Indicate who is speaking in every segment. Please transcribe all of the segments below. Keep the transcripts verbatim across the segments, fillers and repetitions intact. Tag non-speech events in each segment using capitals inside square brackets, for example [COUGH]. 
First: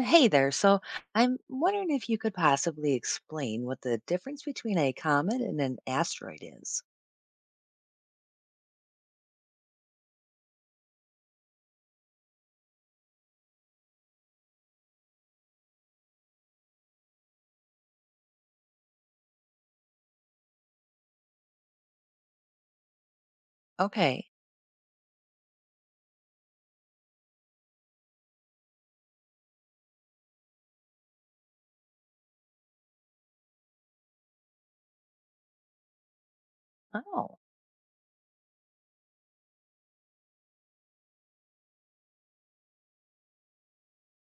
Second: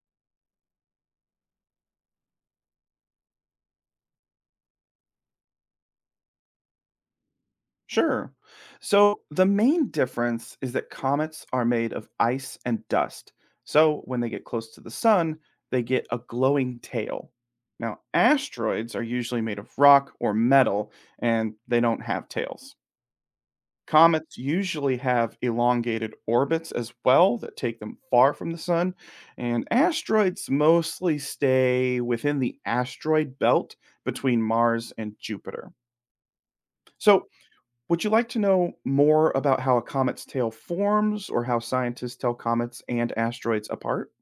Speaker 1: Hey there. So I'm wondering if you could possibly explain what the difference between a comet and an asteroid is.
Speaker 2: Sure. So the main difference is that comets are made of ice and dust. So when they get close to the sun, they get a glowing tail. Now, asteroids are usually made of rock or metal, and they don't have tails.
Speaker 1: Okay.
Speaker 2: Comets usually have elongated orbits as well that take them far from the sun, and asteroids mostly stay within the asteroid belt between Mars and Jupiter. So,
Speaker 1: Oh,
Speaker 2: would you like to know more about how a comet's tail forms or how scientists tell comets and asteroids apart?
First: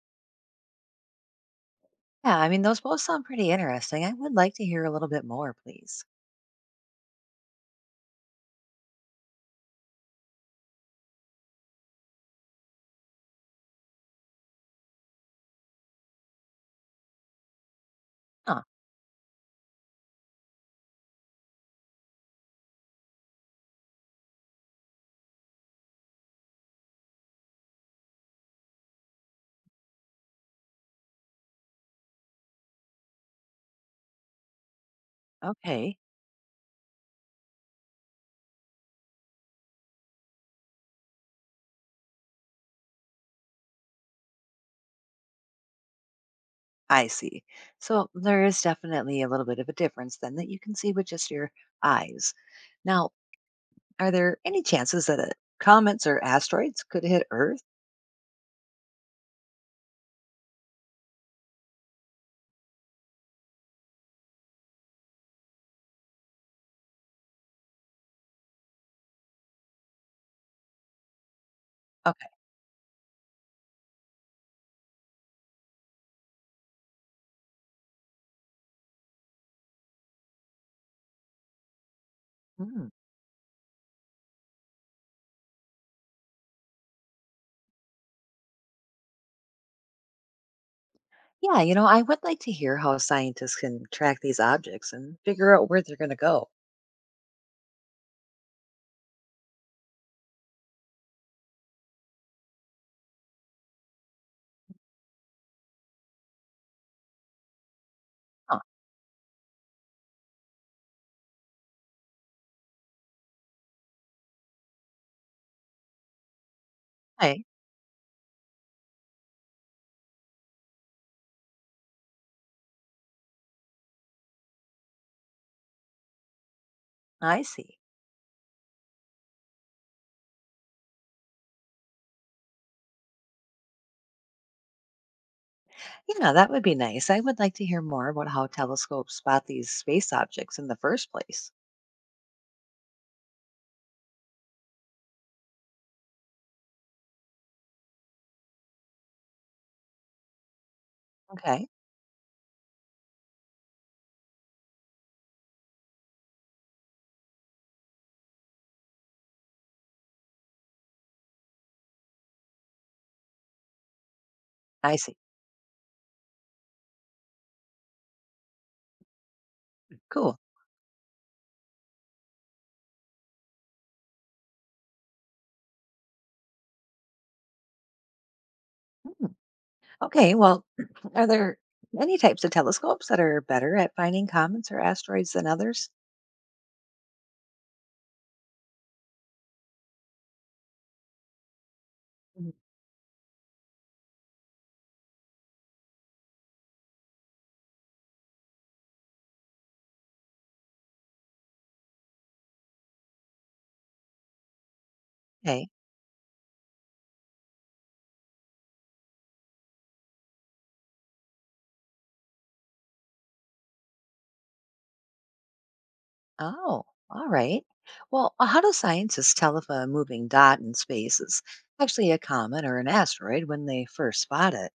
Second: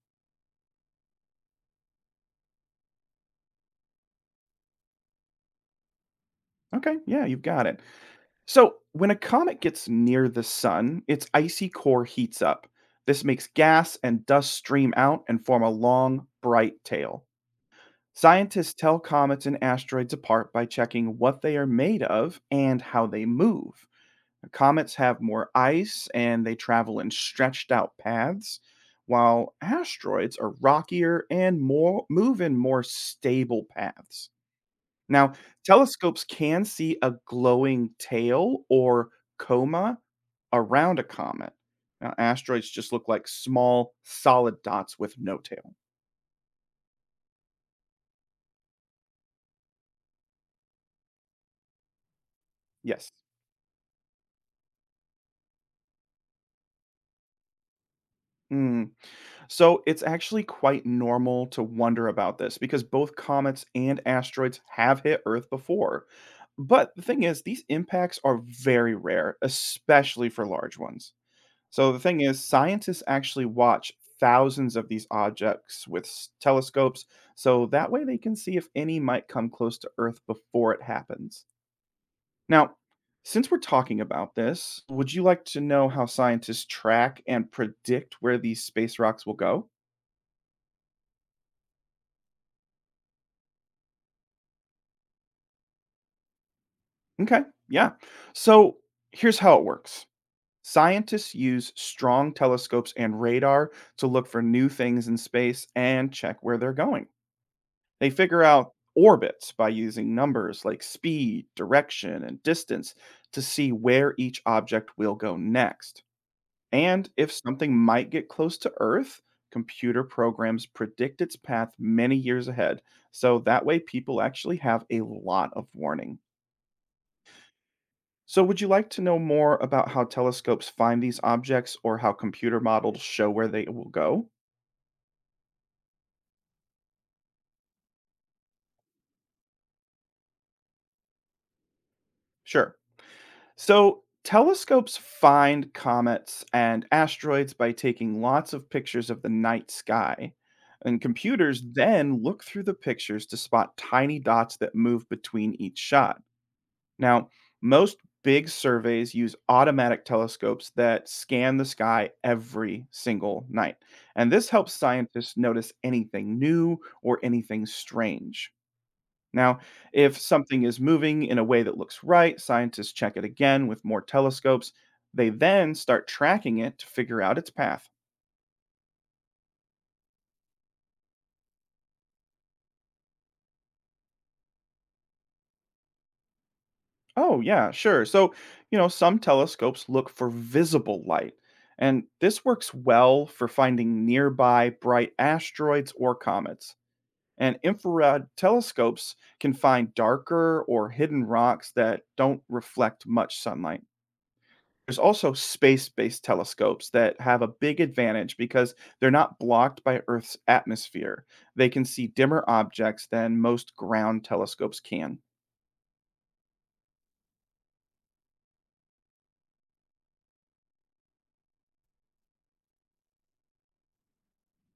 Speaker 1: yeah. I mean, those both sound pretty interesting. I would like to hear a little bit more, please.
Speaker 2: Okay, yeah, you've got it. So, when a comet gets near the sun, its icy core heats up. This makes gas and dust stream out and form a long, bright tail.
Speaker 1: Huh.
Speaker 2: Scientists tell comets and asteroids apart by checking what they are made of and how they move. Comets have more ice and they travel in stretched out paths, while asteroids are rockier and more move in more stable paths. Now,
Speaker 1: Okay.
Speaker 2: telescopes can see a glowing tail or coma around a comet. Now, asteroids just look like small, solid dots with no tail.
Speaker 1: I see. So there is definitely a little bit of a difference then that you can see with just your eyes. Now,
Speaker 2: Yes.
Speaker 1: are there any chances that uh, comets or asteroids could hit Earth?
Speaker 2: Hmm. So it's actually quite normal to wonder about this because both comets and asteroids have hit Earth before. But the thing is, these impacts are very rare, especially for large ones. So the thing
Speaker 1: Okay.
Speaker 2: is, scientists actually watch thousands of these objects with s- telescopes, so that way they can see if any might come close to Earth before it happens. Now, since we're talking about this, would you like to know how scientists track and predict where these space rocks will go?
Speaker 1: Yeah, you know, I would like to hear how scientists can track these objects and figure out where they're going to go.
Speaker 2: Okay. Yeah. So here's how it works. Scientists use strong telescopes and radar to look for new things in space and check where they're going. They figure
Speaker 1: Oh,
Speaker 2: out orbits by using numbers like speed, direction, and distance to see where each object will go next. And if
Speaker 1: okay,
Speaker 2: something might get close to Earth, computer programs predict its path many years ahead. So that way, people actually have a lot of warning.
Speaker 1: I see.
Speaker 2: So, would you like to know more about how telescopes find these objects or how computer models show where they will go?
Speaker 1: Yeah, that would be nice. I would like to hear more about how telescopes spot these space objects in the first place.
Speaker 2: Sure. So, telescopes find comets and asteroids by taking lots of pictures of the night sky. And computers
Speaker 1: Okay,
Speaker 2: then look through the pictures to spot tiny dots that move between each shot. Now, most big surveys use automatic telescopes that scan the sky every single night. And this helps
Speaker 1: I see.
Speaker 2: scientists notice anything new or anything strange. Now, if
Speaker 1: Cool.
Speaker 2: something is moving in a way that looks right, scientists check it again with more telescopes. They then start tracking it to figure out its path.
Speaker 1: Hmm, okay, well, [CLEARS THROAT] are there any types of telescopes that are better at finding comets or asteroids than others?
Speaker 2: Oh, yeah, sure. So, you know, some telescopes look for visible light, and this
Speaker 1: Mhm.
Speaker 2: works well for finding nearby bright asteroids or comets. And infrared telescopes can find darker or hidden rocks that don't reflect much sunlight. There's also
Speaker 1: Okay.
Speaker 2: space based telescopes that have a big advantage because they're not blocked by Earth's atmosphere. They can see dimmer objects than most ground telescopes can.
Speaker 1: Oh, all right. Well, uh, how do scientists tell if a moving dot in space is actually a comet or an asteroid when they first spot it?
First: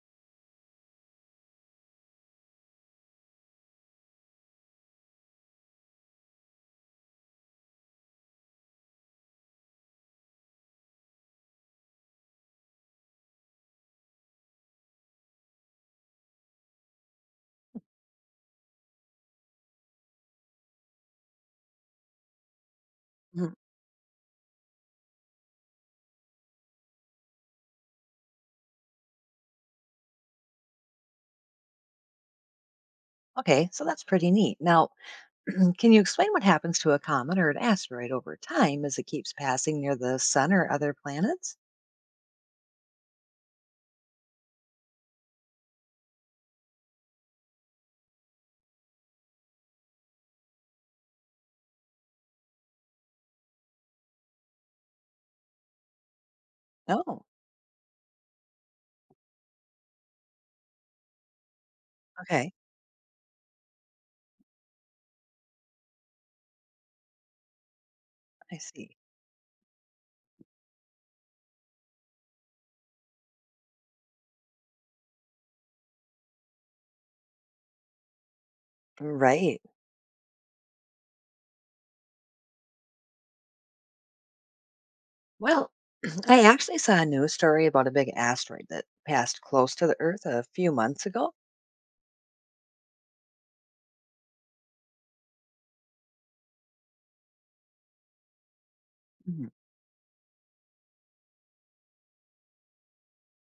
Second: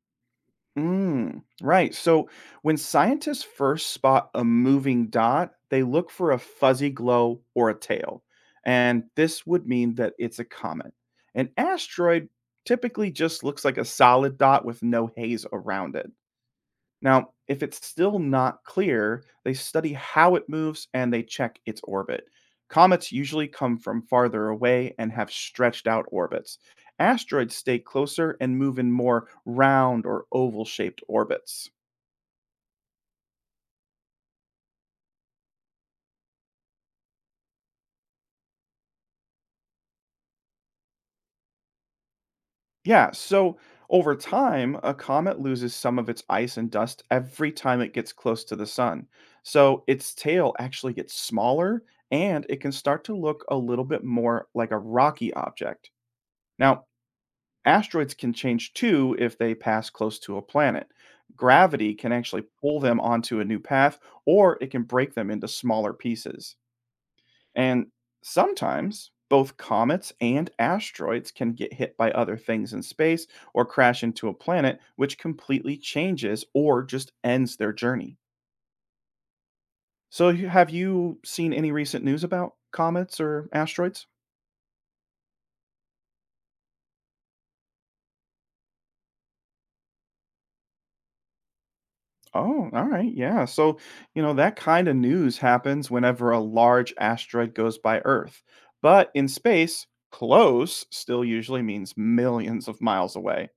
Speaker 2: Mm, right. So when scientists first spot a moving dot, they look for a fuzzy glow or a tail. And this would mean that it's a comet. An asteroid typically just looks like a solid dot with no haze around it. Now, if it's still not clear, they study how it moves and they check its orbit. Comets usually
Speaker 1: Mhm.
Speaker 2: come from farther away and have stretched out orbits. Asteroids stay closer and move in more round or oval shaped orbits.
Speaker 1: Okay, so that's pretty neat. Now, [CLEARS THROAT] can you explain what happens to a comet or an asteroid over time as it keeps passing near the sun or other planets?
Speaker 2: Yeah, so over time, a comet loses some of its ice and dust every time it gets close to the sun. So its tail actually gets smaller and it can start to look a little bit more like a rocky object. Now,
Speaker 1: Oh,
Speaker 2: asteroids can change too if they pass close to a planet. Gravity can actually
Speaker 1: okay,
Speaker 2: pull them onto a new path, or it can break them into smaller pieces. And
Speaker 1: I see.
Speaker 2: sometimes both comets and asteroids can get hit by other things in space or crash into a planet, which completely changes or just ends their journey.
Speaker 1: Right.
Speaker 2: So, you- have you seen any recent news about comets or asteroids?
Speaker 1: Well, [CLEARS THROAT] I actually saw a news story about a big asteroid that passed close to the Earth a few months ago.
Speaker 2: Oh, all right. Yeah. So, you know, that kind of news happens whenever a large asteroid goes by Earth. But in
Speaker 1: Mhm.
Speaker 2: space, close still usually means millions of miles away.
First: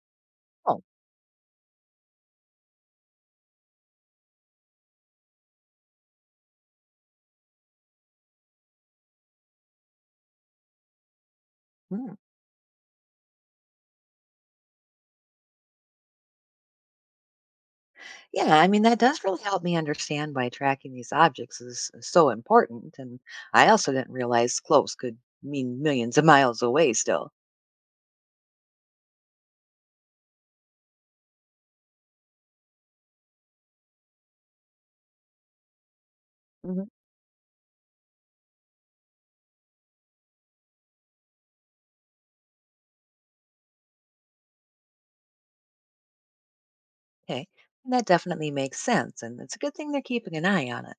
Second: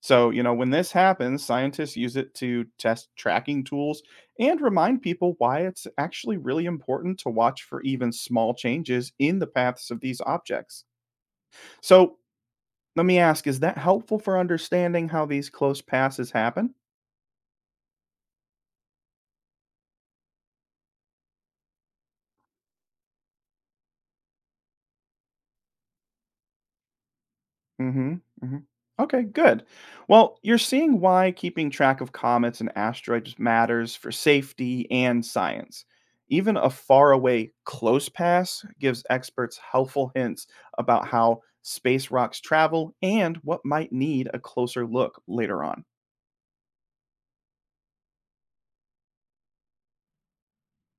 Speaker 2: So, you know, when
Speaker 1: Oh,
Speaker 2: this happens, scientists use it to test tracking tools and remind people why it's actually really important to watch for even small changes in the paths of these objects.
Speaker 1: hmm.
Speaker 2: So, let me ask, is that helpful for understanding how these close passes happen?
Speaker 1: Yeah, I mean, that does really help me understand why tracking these objects is so important. And I also didn't realize close could mean millions of miles away still.
Speaker 2: Mhm, mhm. Okay, good. Well, you're seeing why keeping track of comets and asteroids matters for safety and science. Even a
Speaker 1: Hmm.
Speaker 2: faraway close pass gives experts helpful hints about how space rocks travel and what might need a closer look later on.
Speaker 1: Okay, and that definitely makes sense. And it's a good thing they're keeping an eye on it.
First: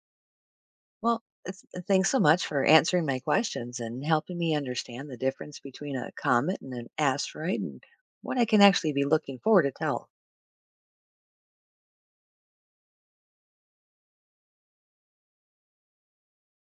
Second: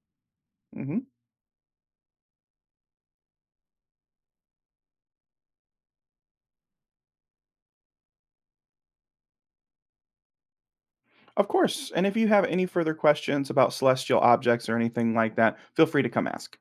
Speaker 2: Hmm.
Speaker 1: Well, it's, uh, thanks so much for answering my questions and helping me understand the difference between a comet and an asteroid and what I can actually be looking for to tell.
Speaker 2: Of course. And if you have any further questions about celestial objects or anything like that, feel free to come ask.